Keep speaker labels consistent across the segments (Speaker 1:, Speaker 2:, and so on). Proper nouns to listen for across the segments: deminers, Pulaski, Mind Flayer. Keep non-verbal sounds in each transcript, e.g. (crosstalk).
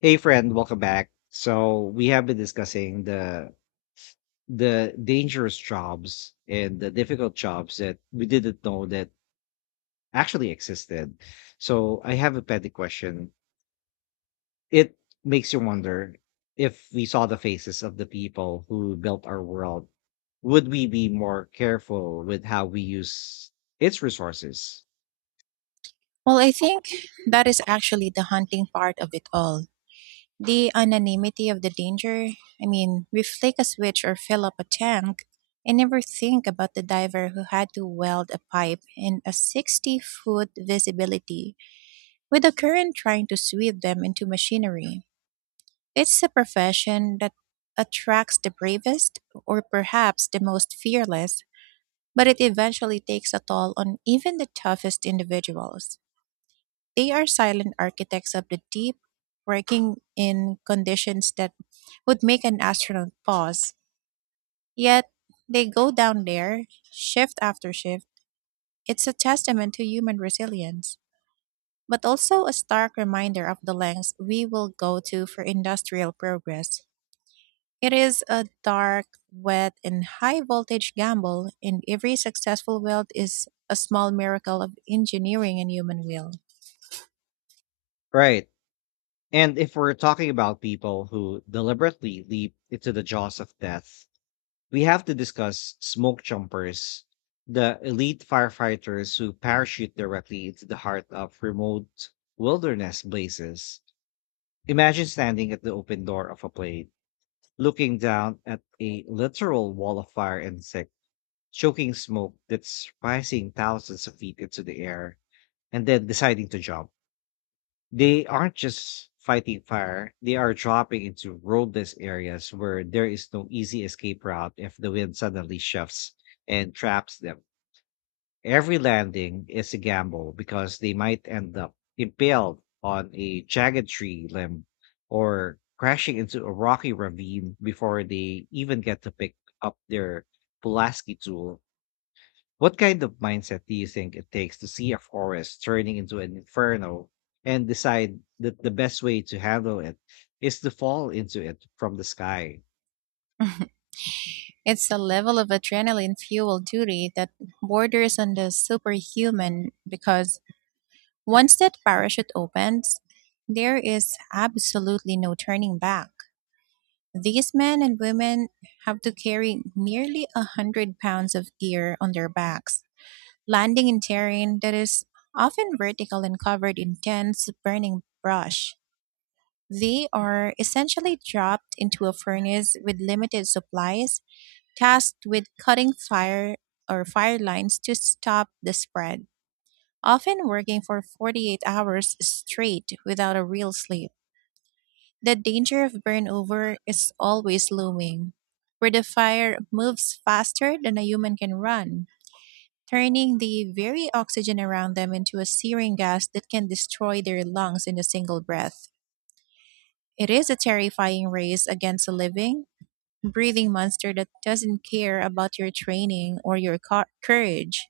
Speaker 1: Hey friend, welcome back. So we have been discussing the dangerous jobs and the difficult jobs that we didn't know that actually existed. So I have a petty question. It makes you wonder, if we saw the faces of the people who built our world, would we be more careful with how we use its resources?
Speaker 2: Well, I think that is actually the haunting part of it all. The anonymity of the danger. I mean, we flick a switch or fill up a tank and never think about the diver who had to weld a pipe in a 60-foot visibility with the current trying to sweep them into machinery. It's a profession that attracts the bravest or perhaps the most fearless, but it eventually takes a toll on even the toughest individuals. They are silent architects of the deep, working in conditions that would make an astronaut pause. Yet they go down there, shift after shift. It's a testament to human resilience, but also a stark reminder of the lengths we will go to for industrial progress. It is a dark, wet, and high voltage gamble, and every successful weld is a small miracle of engineering and human will.
Speaker 1: Right. And if we're talking about people who deliberately leap into the jaws of death, we have to discuss smoke jumpers, the elite firefighters who parachute directly into the heart of remote wilderness blazes. Imagine standing at the open door of a plane, looking down at a literal wall of fire and sick, choking smoke that's rising thousands of feet into the air, and then deciding to jump. They aren't just fighting fire, they are dropping into roadless areas where there is no easy escape route if the wind suddenly shifts and traps them. Every landing is a gamble because they might end up impaled on a jagged tree limb or crashing into a rocky ravine before they even get to pick up their Pulaski tool. What kind of mindset do you think it takes to see a forest turning into an inferno and decide that the best way to handle it is to fall into it from the sky?
Speaker 2: (laughs) It's a level of adrenaline fueled duty that borders on the superhuman because once that parachute opens, there is absolutely no turning back. These men and women have to carry nearly 100 pounds of gear on their backs, landing in terrain that is often vertical and covered in dense, burning brush. They are essentially dropped into a furnace with limited supplies tasked with cutting fire or fire lines to stop the spread, often working for 48 hours straight without a real sleep. The danger of burnover is always looming, where the fire moves faster than a human can run, turning the very oxygen around them into a searing gas that can destroy their lungs in a single breath. It is a terrifying race against the living, breathing monster that doesn't care about your training or your courage.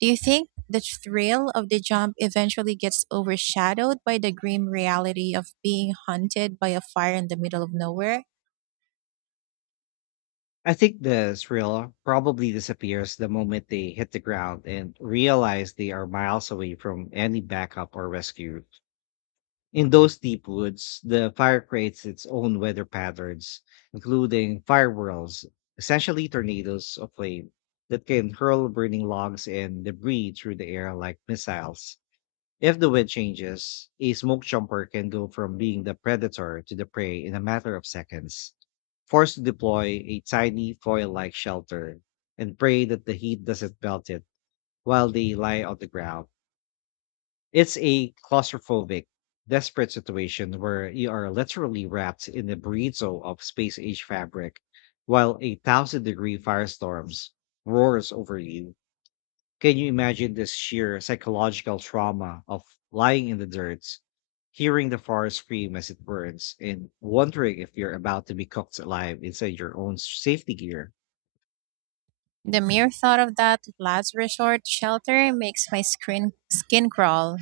Speaker 2: Do you think the thrill of the jump eventually gets overshadowed by the grim reality of being hunted by a fire in the middle of nowhere?
Speaker 1: I think the thrill probably disappears the moment they hit the ground and realize they are miles away from any backup or rescue. In those deep woods, the fire creates its own weather patterns, including fire whirls, essentially tornadoes of flame that can hurl burning logs and debris through the air like missiles. If the wind changes, a smoke jumper can go from being the predator to the prey in a matter of seconds, forced to deploy a tiny foil like shelter and pray that the heat doesn't melt it while they lie on the ground. It's a claustrophobic, desperate situation where you are literally wrapped in the burrito of space age fabric while a 1,000 degree firestorms roars over you. Can you imagine this sheer psychological trauma of lying in the dirt, hearing the forest scream as it burns, and wondering if you're about to be cooked alive inside your own safety gear?
Speaker 2: The mere thought of that last resort shelter makes my skin crawl,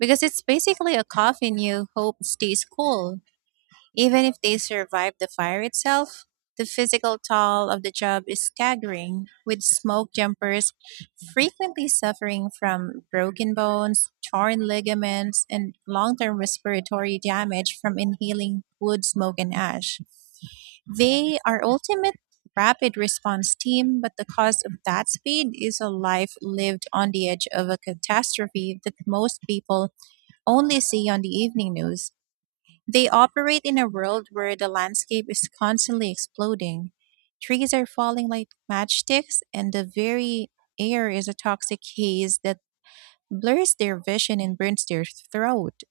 Speaker 2: because it's basically a coffin you hope stays cool. Even if they survive the fire itself, the physical toll of the job is staggering, with smoke jumpers frequently suffering from broken bones, torn ligaments, and long term respiratory damage from inhaling wood smoke and ash. They are ultimate rapid response team, but the cost of that speed is a life lived on the edge of a catastrophe that most people only see on the evening news. They operate in a world where the landscape is constantly exploding. Trees are falling like matchsticks, and the very air is a toxic haze that blurs their vision and burns their throat.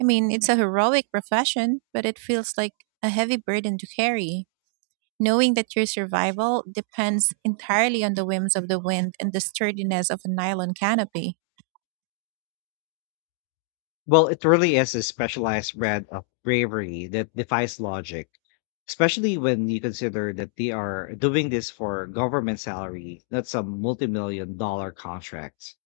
Speaker 2: I mean, it's a heroic profession, but it feels like a heavy burden to carry. Knowing that your survival depends entirely on the whims of the wind and the sturdiness of a nylon canopy.
Speaker 1: Well, it really is a specialized brand of bravery that defies logic, especially when you consider that they are doing this for government salary, not some multi-million dollar contracts.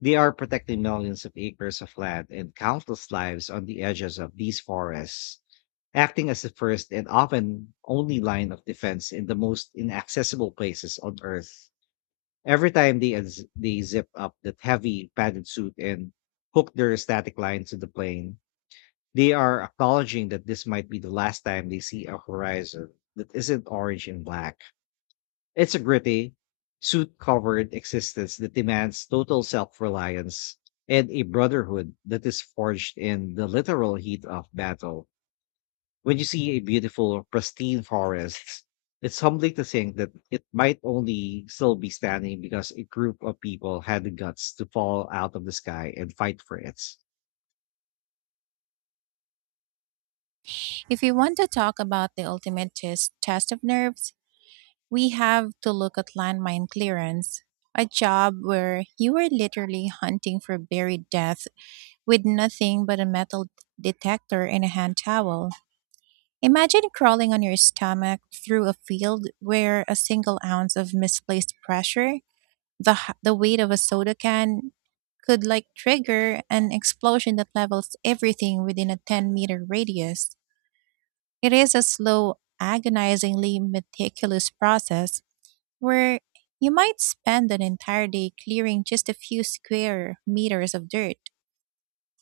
Speaker 1: They are protecting millions of acres of land and countless lives on the edges of these forests, acting as the first and often only line of defense in the most inaccessible places on Earth. Every time they zip up that heavy padded suit and hook their static line to the plane, they are acknowledging that this might be the last time they see a horizon that isn't orange and black. It's a gritty, soot covered existence that demands total self reliance and a brotherhood that is forged in the literal heat of battle. When you see a beautiful, pristine forest, it's humbling to think that it might only still be standing because a group of people had the guts to fall out of the sky and fight for it.
Speaker 2: If you want to talk about the ultimate test of nerves, we have to look at landmine clearance, a job where you were literally hunting for buried death with nothing but a metal detector and a hand towel. Imagine crawling on your stomach through a field where a single ounce of misplaced pressure, the weight of a soda can, could like trigger an explosion that levels everything within a 10-meter radius. It is a slow, agonizingly meticulous process where you might spend an entire day clearing just a few square meters of dirt,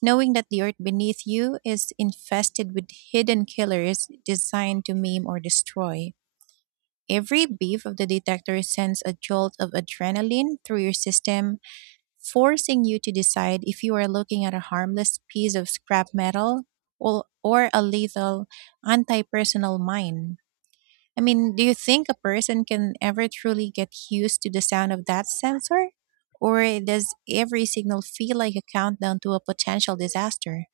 Speaker 2: knowing that the earth beneath you is infested with hidden killers designed to maim or destroy. Every beep of the detector sends a jolt of adrenaline through your system, forcing you to decide if you are looking at a harmless piece of scrap metal or a lethal anti personal mine. I mean, do you think a person can ever truly get used to the sound of that sensor? Or does every signal feel like a countdown to a potential disaster?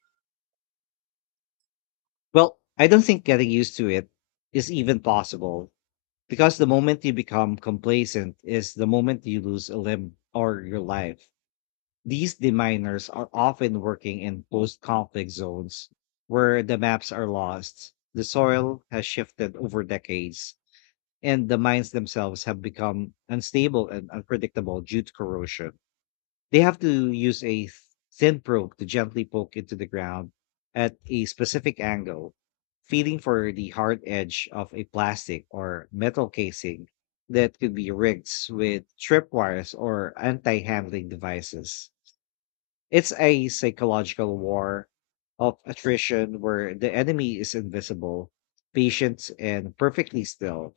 Speaker 1: Well, I don't think getting used to it is even possible, because the moment you become complacent is the moment you lose a limb or your life. These deminers are often working in post conflict zones where the maps are lost, the soil has shifted over decades, and the mines themselves have become unstable and unpredictable due to corrosion. They have to use a thin probe to gently poke into the ground at a specific angle, feeling for the hard edge of a plastic or metal casing that could be rigged with tripwires or anti handling devices. It's a psychological war of attrition where the enemy is invisible, patient, and perfectly still,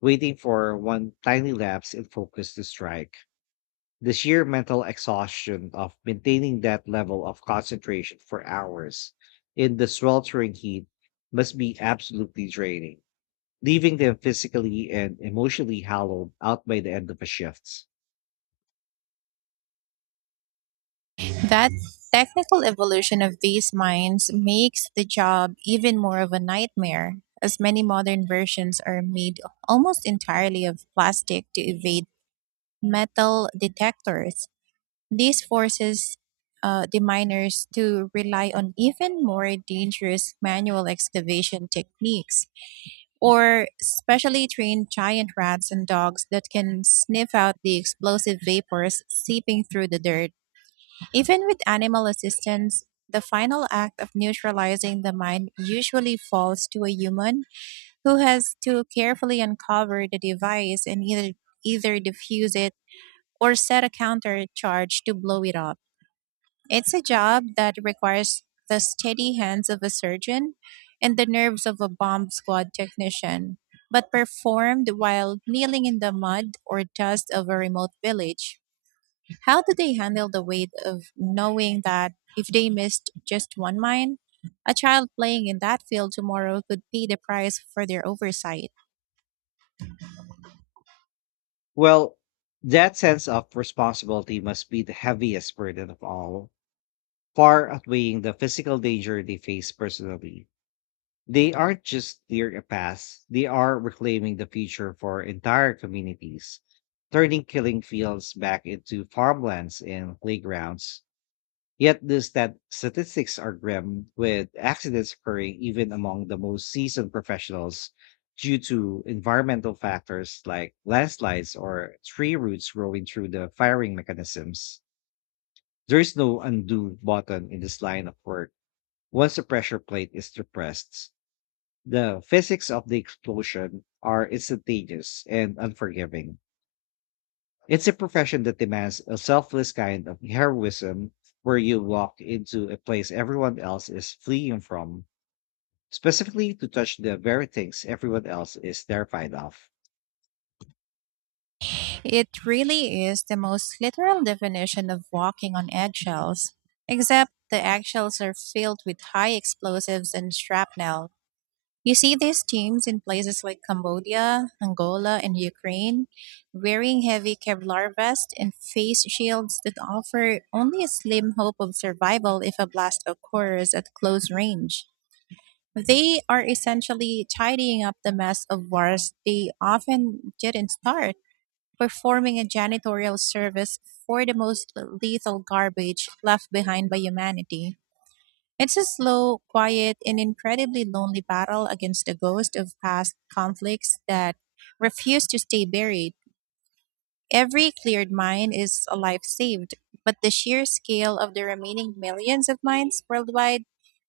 Speaker 1: waiting for one tiny lapse in focus to strike. The sheer mental exhaustion of maintaining that level of concentration for hours in the sweltering heat must be absolutely draining, leaving them physically and emotionally hollowed out by the end of a shift.
Speaker 2: That technical evolution of these mines makes the job even more of a nightmare, as many modern versions are made almost entirely of plastic to evade metal detectors. This forces the miners to rely on even more dangerous manual excavation techniques or specially trained giant rats and dogs that can sniff out the explosive vapors seeping through the dirt. Even with animal assistance, the final act of neutralizing the mine usually falls to a human who has to carefully uncover the device and either defuse it or set a counter charge to blow it off. It's a job that requires the steady hands of a surgeon and the nerves of a bomb squad technician, but performed while kneeling in the mud or dust of a remote village. How do they handle the weight of knowing that if they missed just one mine, a child playing in that field tomorrow could pay the price for their oversight?
Speaker 1: Well, that sense of responsibility must be the heaviest burden of all, far outweighing the physical danger they face personally. They aren't just clearing a path, they are reclaiming the future for entire communities, turning killing fields back into farmlands and playgrounds. Yet the statistics are grim, with accidents occurring even among the most seasoned professionals due to environmental factors like landslides or tree roots growing through the firing mechanisms. There is no undo button in this line of work once the pressure plate is depressed. The physics of the explosion are instantaneous and unforgiving. It's a profession that demands a selfless kind of heroism, where you walk into a place everyone else is fleeing from, specifically to touch the very things everyone else is terrified of.
Speaker 2: It really is the most literal definition of walking on eggshells, except the eggshells are filled with high explosives and shrapnel. You see these teams in places like Cambodia, Angola, and Ukraine, wearing heavy Kevlar vests and face shields that offer only a slim hope of survival if a blast occurs at close range. They are essentially tidying up the mess of wars they often didn't start, performing a janitorial service for the most lethal garbage left behind by humanity. It's a slow, quiet, and incredibly lonely battle against the ghost of past conflicts that refuse to stay buried. Every cleared mine is a life saved, but the sheer scale of the remaining millions of mines worldwide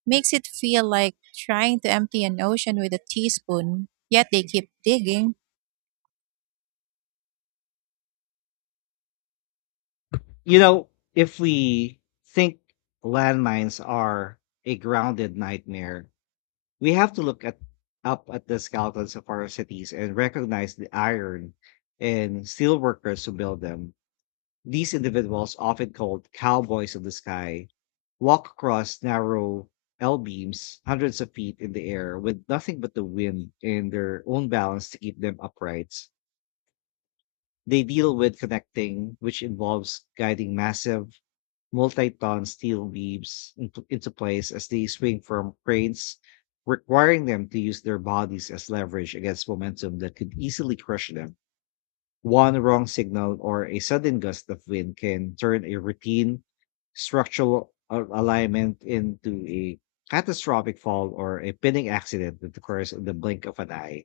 Speaker 2: makes it feel like trying to empty an ocean with a teaspoon, yet they keep digging.
Speaker 1: You know, if we think landmines are a grounded nightmare, we have to look at, up at the skeletons of our cities, and recognize the iron and steel workers who build them. These individuals, often called cowboys of the sky, walk across narrow L beams hundreds of feet in the air with nothing but the wind and their own balance to keep them upright. They deal with connecting, which involves guiding massive multi-ton steel beams into place as they swing from cranes, requiring them to use their bodies as leverage against momentum that could easily crush them. One wrong signal or a sudden gust of wind can turn a routine structural alignment into a catastrophic fall or a pinning accident that occurs in the blink of an eye.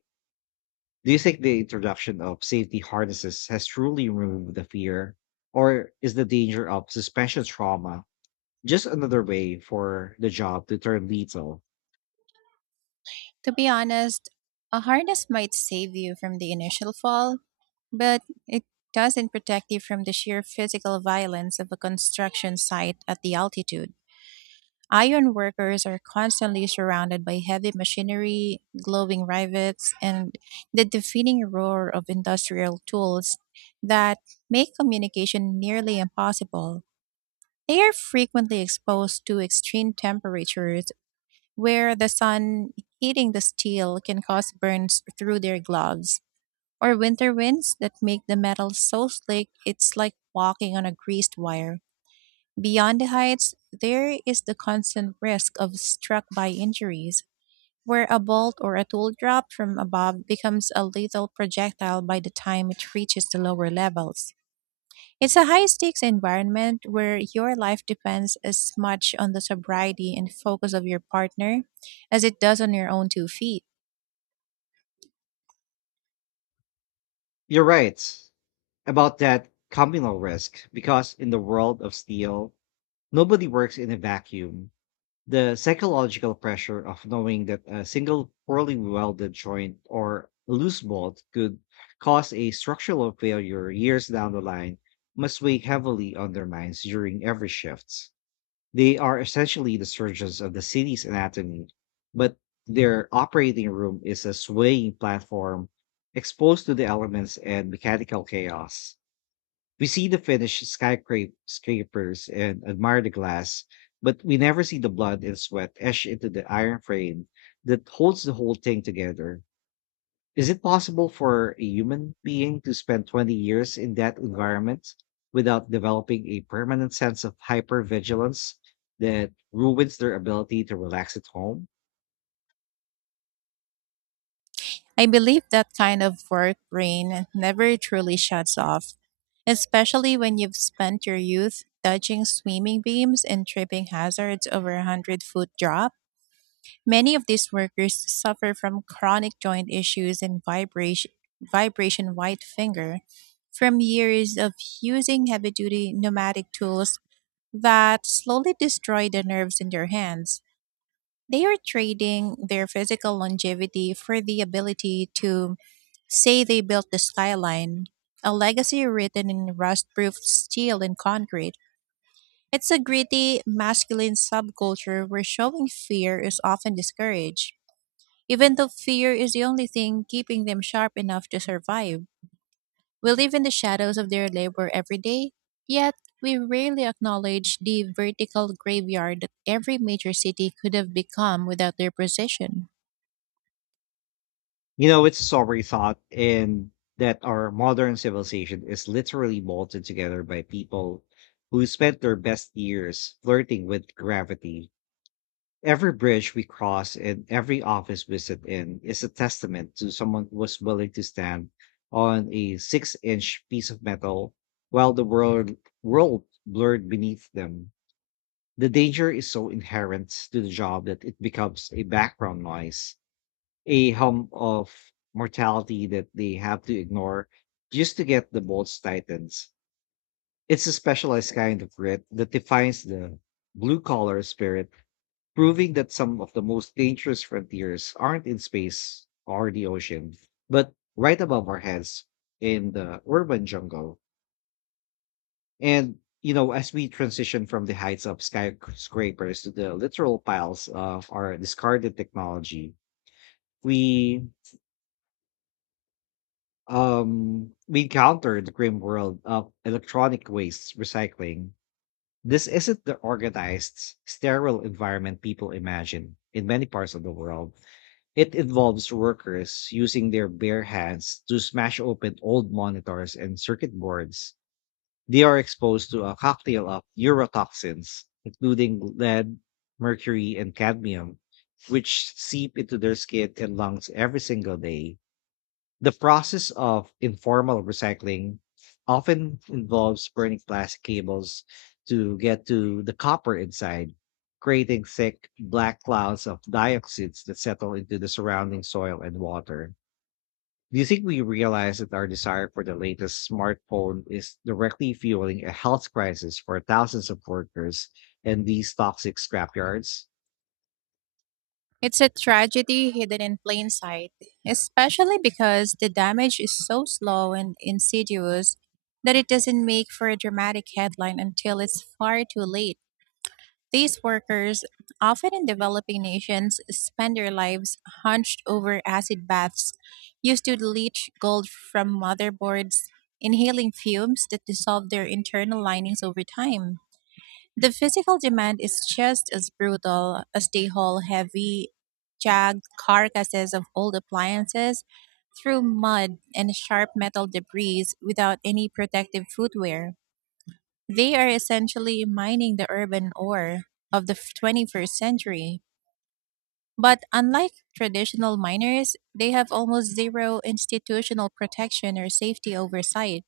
Speaker 1: Do you think the introduction of safety harnesses has truly removed the fear, or is the danger of suspension trauma just another way for the job to turn lethal?
Speaker 2: To be honest, a harness might save you from the initial fall, but it doesn't protect you from the sheer physical violence of a construction site at the altitude. Iron workers are constantly surrounded by heavy machinery, glowing rivets, and the deafening roar of industrial tools that make communication nearly impossible. They are frequently exposed to extreme temperatures where the sun heating the steel can cause burns through their gloves, or winter winds that make the metal so slick it's like walking on a greased wire. Beyond the heights, there is the constant risk of struck by injuries, where a bolt or a tool dropped from above becomes a lethal projectile by the time it reaches the lower levels. It's a high stakes environment where your life depends as much on the sobriety and focus of your partner as it does on your own two feet.
Speaker 1: You're right about that communal risk, because in the world of steel, nobody works in a vacuum. The psychological pressure of knowing that a single poorly welded joint or loose bolt could cause a structural failure years down the line must weigh heavily on their minds during every shift. They are essentially the surgeons of the city's anatomy, but their operating room is a swaying platform exposed to the elements and mechanical chaos. We see the finished skyscrapers and admire the glass, but we never see the blood and sweat etched into the iron frame that holds the whole thing together. Is it possible for a human being to spend 20 years in that environment without developing a permanent sense of hypervigilance that ruins their ability to relax at home?
Speaker 2: I believe that kind of work brain never truly shuts off, especially when you've spent your youth dodging swimming beams and tripping hazards over a hundred-foot drop. Many of these workers suffer from chronic joint issues and vibration white finger from years of using heavy duty pneumatic tools that slowly destroy the nerves in their hands. They are trading their physical longevity for the ability to say they built the skyline, a legacy written in rust proof steel and concrete. It's a gritty, masculine subculture where showing fear is often discouraged. Even though fear is the only thing keeping them sharp enough to survive, we live in the shadows of their labor every day, yet we rarely acknowledge the vertical graveyard that every major city could have become without their precision.
Speaker 1: You know, it's sobering thought in that our modern civilization is literally bolted together by people who spent their best years flirting with gravity. Every bridge we cross and every office we sit in is a testament to someone who was willing to stand on a 6-inch piece of metal while the world blurred beneath them. The danger is so inherent to the job that it becomes a background noise, a hum of mortality that they have to ignore just to get the bolts tightened. It's a specialized kind of grit that defines the blue collar spirit, proving that some of the most dangerous frontiers aren't in space or the ocean, but right above our heads in the urban jungle. And, you know, as we transition from the heights of skyscrapers to the literal piles of our discarded technology, we we encountered the grim world of electronic waste recycling. This isn't the organized sterile environment people imagine. In many parts of the world, it involves workers using their bare hands to smash open old monitors and circuit boards. They are exposed to a cocktail of neurotoxins, including lead, mercury, and cadmium, which seep into their skin and lungs every single day. The process of informal recycling often involves burning plastic cables to get to the copper inside, creating thick black clouds of dioxins that settle into the surrounding soil and water. Do you think we realize that our desire for the latest smartphone is directly fueling a health crisis for thousands of workers in these toxic scrapyards?
Speaker 2: It's a tragedy hidden in plain sight, especially because the damage is so slow and insidious that it doesn't make for a dramatic headline until it's far too late. These workers, often in developing nations, spend their lives hunched over acid baths, used to leach gold from motherboards, inhaling fumes that dissolve their internal linings over time. The physical demand is just as brutal, as they haul heavy, jagged carcasses of old appliances through mud and sharp metal debris without any protective footwear. They are essentially mining the urban ore of the 21st century. But unlike traditional miners, they have almost zero institutional protection or safety oversight.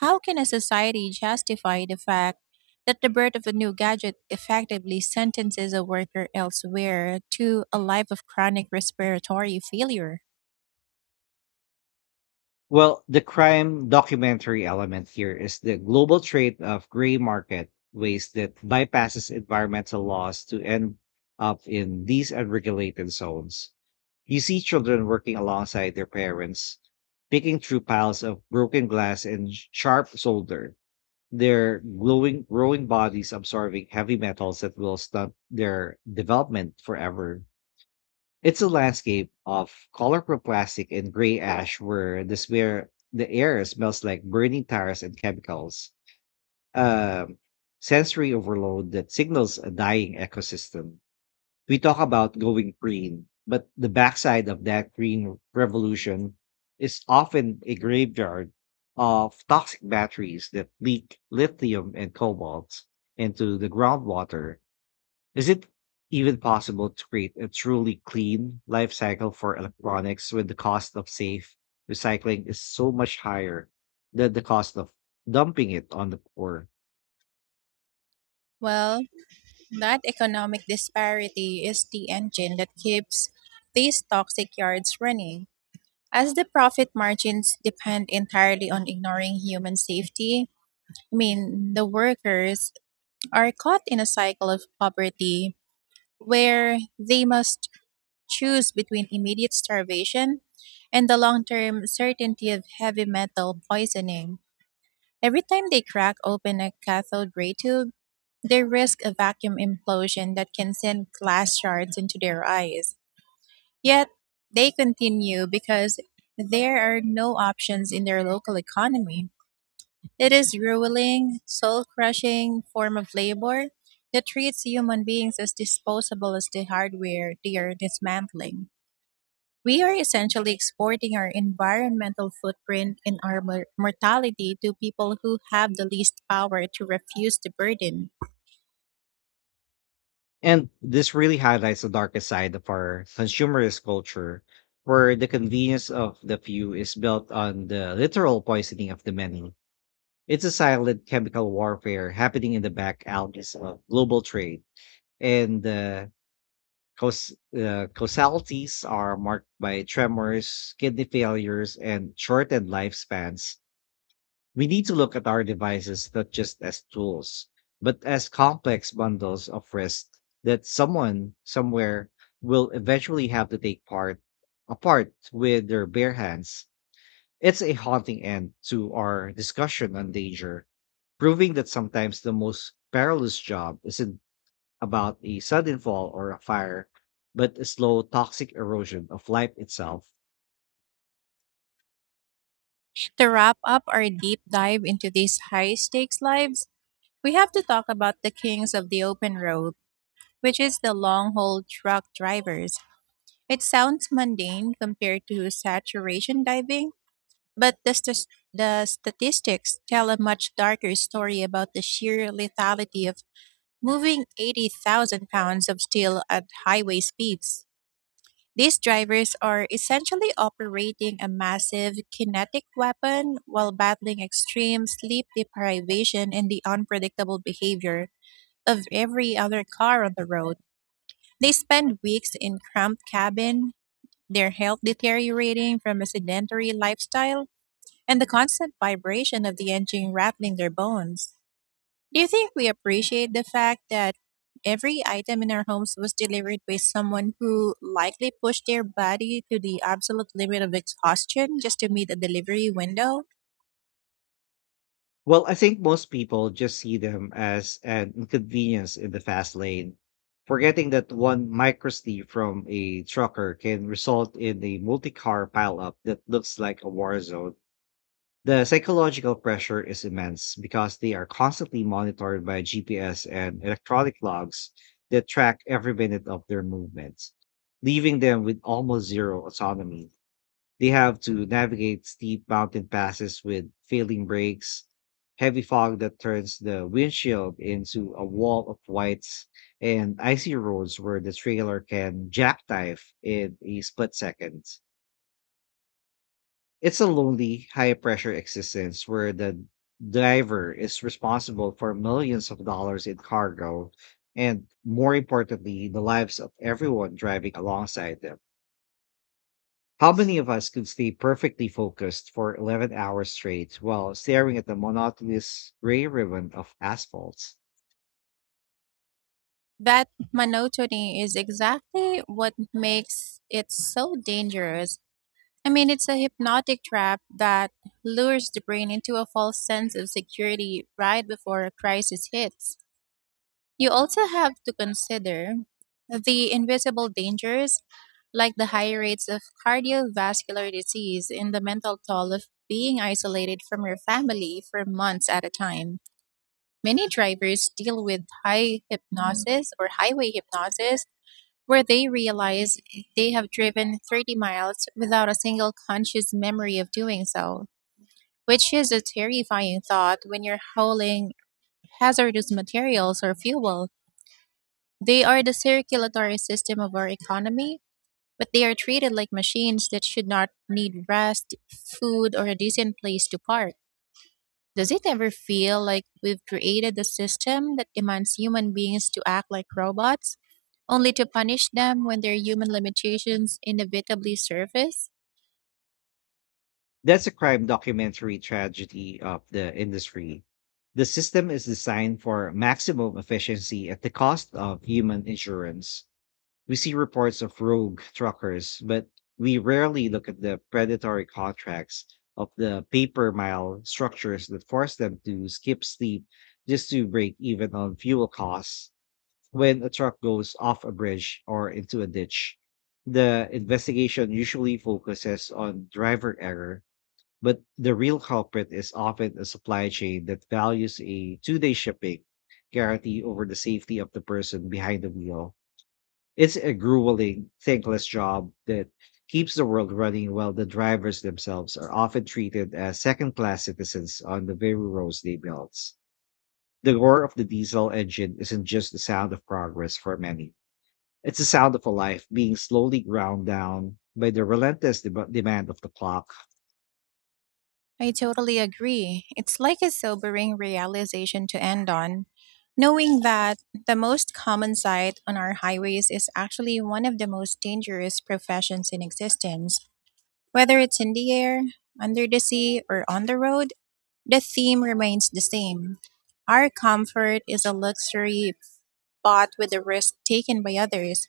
Speaker 2: How can a society justify the fact that the birth of a new gadget effectively sentences a worker elsewhere to a life of chronic respiratory failure?
Speaker 1: Well, the crime documentary element here is the global trade of gray market waste that bypasses environmental laws to end up in these unregulated zones. You see children working alongside their parents, picking through piles of broken glass and sharp solder, their glowing, growing bodies absorbing heavy metals that will stunt their development forever. It's a landscape of colorful plastic and gray ash, where the air smells like burning tires and chemicals. Um, Sensory overload that signals a dying ecosystem. We talk about going green, but the backside of that green revolution is often a graveyard of toxic batteries that leak lithium and cobalt into the groundwater. Is it even possible to create a truly clean life cycle for electronics when the cost of safe recycling is so much higher than the cost of dumping it on the poor?
Speaker 2: Well, that economic disparity is the engine that keeps these toxic yards running. As the profit margins depend entirely on ignoring human safety, I mean, the workers are caught in a cycle of poverty where they must choose between immediate starvation and the long term certainty of heavy metal poisoning. Every time they crack open a cathode ray tube, they risk a vacuum implosion that can send glass shards into their eyes. Yet they continue because there are no options in their local economy. It is grueling, soul crushing form of labor that treats human beings as disposable as the hardware they are dismantling. We are essentially exporting our environmental footprint and our mortality to people who have the least power to refuse the burden.
Speaker 1: And this really highlights the darkest side of our consumerist culture, where the convenience of the few is built on the literal poisoning of the many. It's a silent chemical warfare happening in the back alleys of global trade, and causalities are marked by tremors, kidney failures, and shortened lifespans. We need to look at our devices not just as tools, but as complex bundles of risk that someone somewhere will eventually have to take part apart with their bare hands. It's a haunting end to our discussion on danger, proving that sometimes the most perilous job is in about a sudden fall or a fire, but a slow toxic erosion of life itself.
Speaker 2: To wrap up our deep dive into these high stakes lives, we have to talk about the kings of the open road, which is the long haul truck drivers. It sounds mundane compared to saturation diving, but the statistics tell a much darker story about the sheer lethality of moving 80,000 pounds of steel at highway speeds. These drivers are essentially operating a massive kinetic weapon while battling extreme sleep deprivation and the unpredictable behavior of every other car on the road. They spend weeks in cramped cabin, their health deteriorating from a sedentary lifestyle, and the constant vibration of the engine rattling their bones. Do you think we appreciate the fact that every item in our homes was delivered by someone who likely pushed their body to the absolute limit of exhaustion just to meet a delivery window?
Speaker 1: Well, I think most people just see them as an inconvenience in the fast lane, forgetting that one microsleeve from a trucker can result in a multi-car pileup that looks like a war zone. The psychological pressure is immense because they are constantly monitored by GPS and electronic logs that track every minute of their movements, leaving them with almost zero autonomy. They have to navigate steep mountain passes with failing brakes, heavy fog that turns the windshield into a wall of whites, and icy roads where the trailer can jackknife in a split second. It's a lonely, high pressure existence where the driver is responsible for millions of dollars in cargo and, more importantly, the lives of everyone driving alongside them. How many of us could stay perfectly focused for 11 hours straight while staring at the monotonous gray ribbon of asphalt?
Speaker 2: That monotony is exactly what makes it so dangerous. I mean, it's a hypnotic trap that lures the brain into a false sense of security right before a crisis hits. You also have to consider the invisible dangers, like the high rates of cardiovascular disease and the mental toll of being isolated from your family for months at a time. Many drivers deal with high hypnosis or highway hypnosis where they realize they have driven 30 miles without a single conscious memory of doing so, which is a terrifying thought when you're hauling hazardous materials or fuel. They are the circulatory system of our economy, but they are treated like machines that should not need rest, food, or a decent place to park. Does it ever feel like we've created a system that demands human beings to act like robots, only to punish them when their human limitations inevitably surface?
Speaker 1: That's a crime documentary tragedy of the industry. The system is designed for maximum efficiency at the cost of human insurance. We see reports of rogue truckers, but we rarely look at the predatory contracts of the paper mile structures that force them to skip sleep just to break even on fuel costs. When a truck goes off a bridge or into a ditch, the investigation usually focuses on driver error, but the real culprit is often a supply chain that values a 2 day shipping guarantee over the safety of the person behind the wheel. It's a grueling, thankless job that keeps the world running while the drivers themselves are often treated as second class citizens on the very roads they built. The roar of the diesel engine isn't just the sound of progress for many. It's the sound of a life being slowly ground down by the relentless demand of the clock.
Speaker 2: I totally agree. It's like a sobering realization to end on, knowing that the most common sight on our highways is actually one of the most dangerous professions in existence. Whether it's in the air, under the sea, or on the road, the theme remains the same. Our comfort is a luxury bought with the risk taken by others.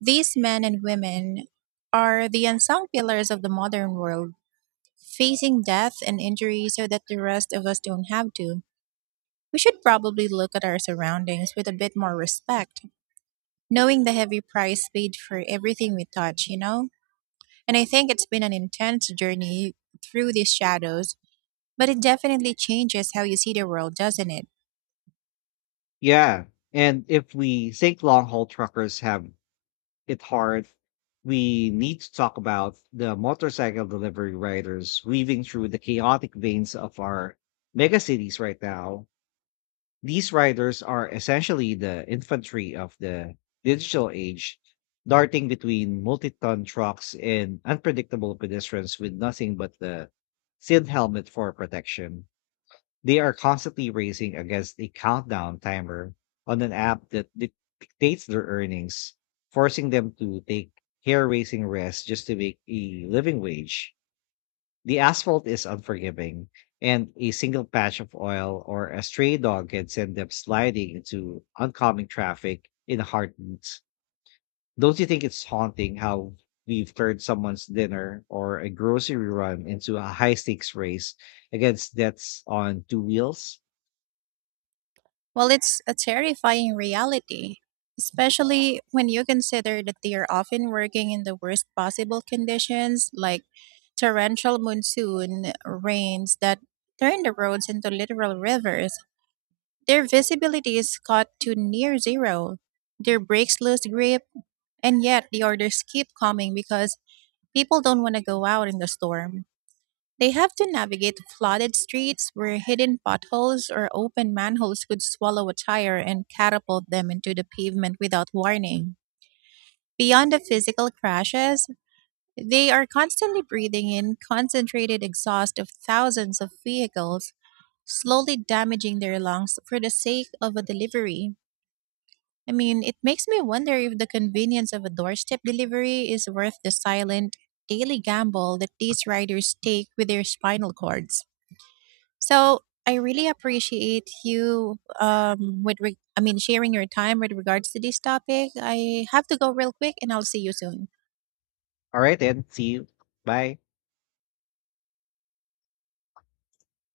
Speaker 2: These men and women are the unsung pillars of the modern world, facing death and injury so that the rest of us don't have to. We should probably look at our surroundings with a bit more respect, knowing the heavy price paid for everything we touch, you know? And I think it's been an intense journey through these shadows, but it definitely changes how you see the world, doesn't it?
Speaker 1: Yeah. And if we think long haul truckers have it hard, we need to talk about the motorcycle delivery riders weaving through the chaotic veins of our megacities right now. These riders are essentially the infantry of the digital age, darting between multi ton trucks and unpredictable pedestrians with nothing but the SID helmet for protection. They are constantly racing against a countdown timer on an app that dictates their earnings, forcing them to take hair raising rest just to make a living wage. The asphalt is unforgiving, and a single patch of oil or a stray dog can send them sliding into oncoming traffic in a heartbeat. Don't you think it's haunting how we've turned someone's dinner or a grocery run into a high stakes race against deaths on two wheels?
Speaker 2: Well, it's a terrifying reality, especially when you consider that they are often working in the worst possible conditions, like torrential monsoon rains that turn the roads into literal rivers. Their visibility is cut to near zero. Their brakes lose grip, and yet the orders keep coming because people don't want to go out in the storm. They have to navigate flooded streets where hidden potholes or open manholes could swallow a tire and catapult them into the pavement without warning. Beyond the physical crashes, they are constantly breathing in concentrated exhaust of thousands of vehicles, slowly damaging their lungs for the sake of a delivery. I mean, it makes me wonder if the convenience of a doorstep delivery is worth the silent, daily gamble that these riders take with their spinal cords. So I really appreciate you with re- I mean sharing your time with regards to this topic. I have to go real quick and I'll see you soon.
Speaker 1: All right, then. See you. Bye.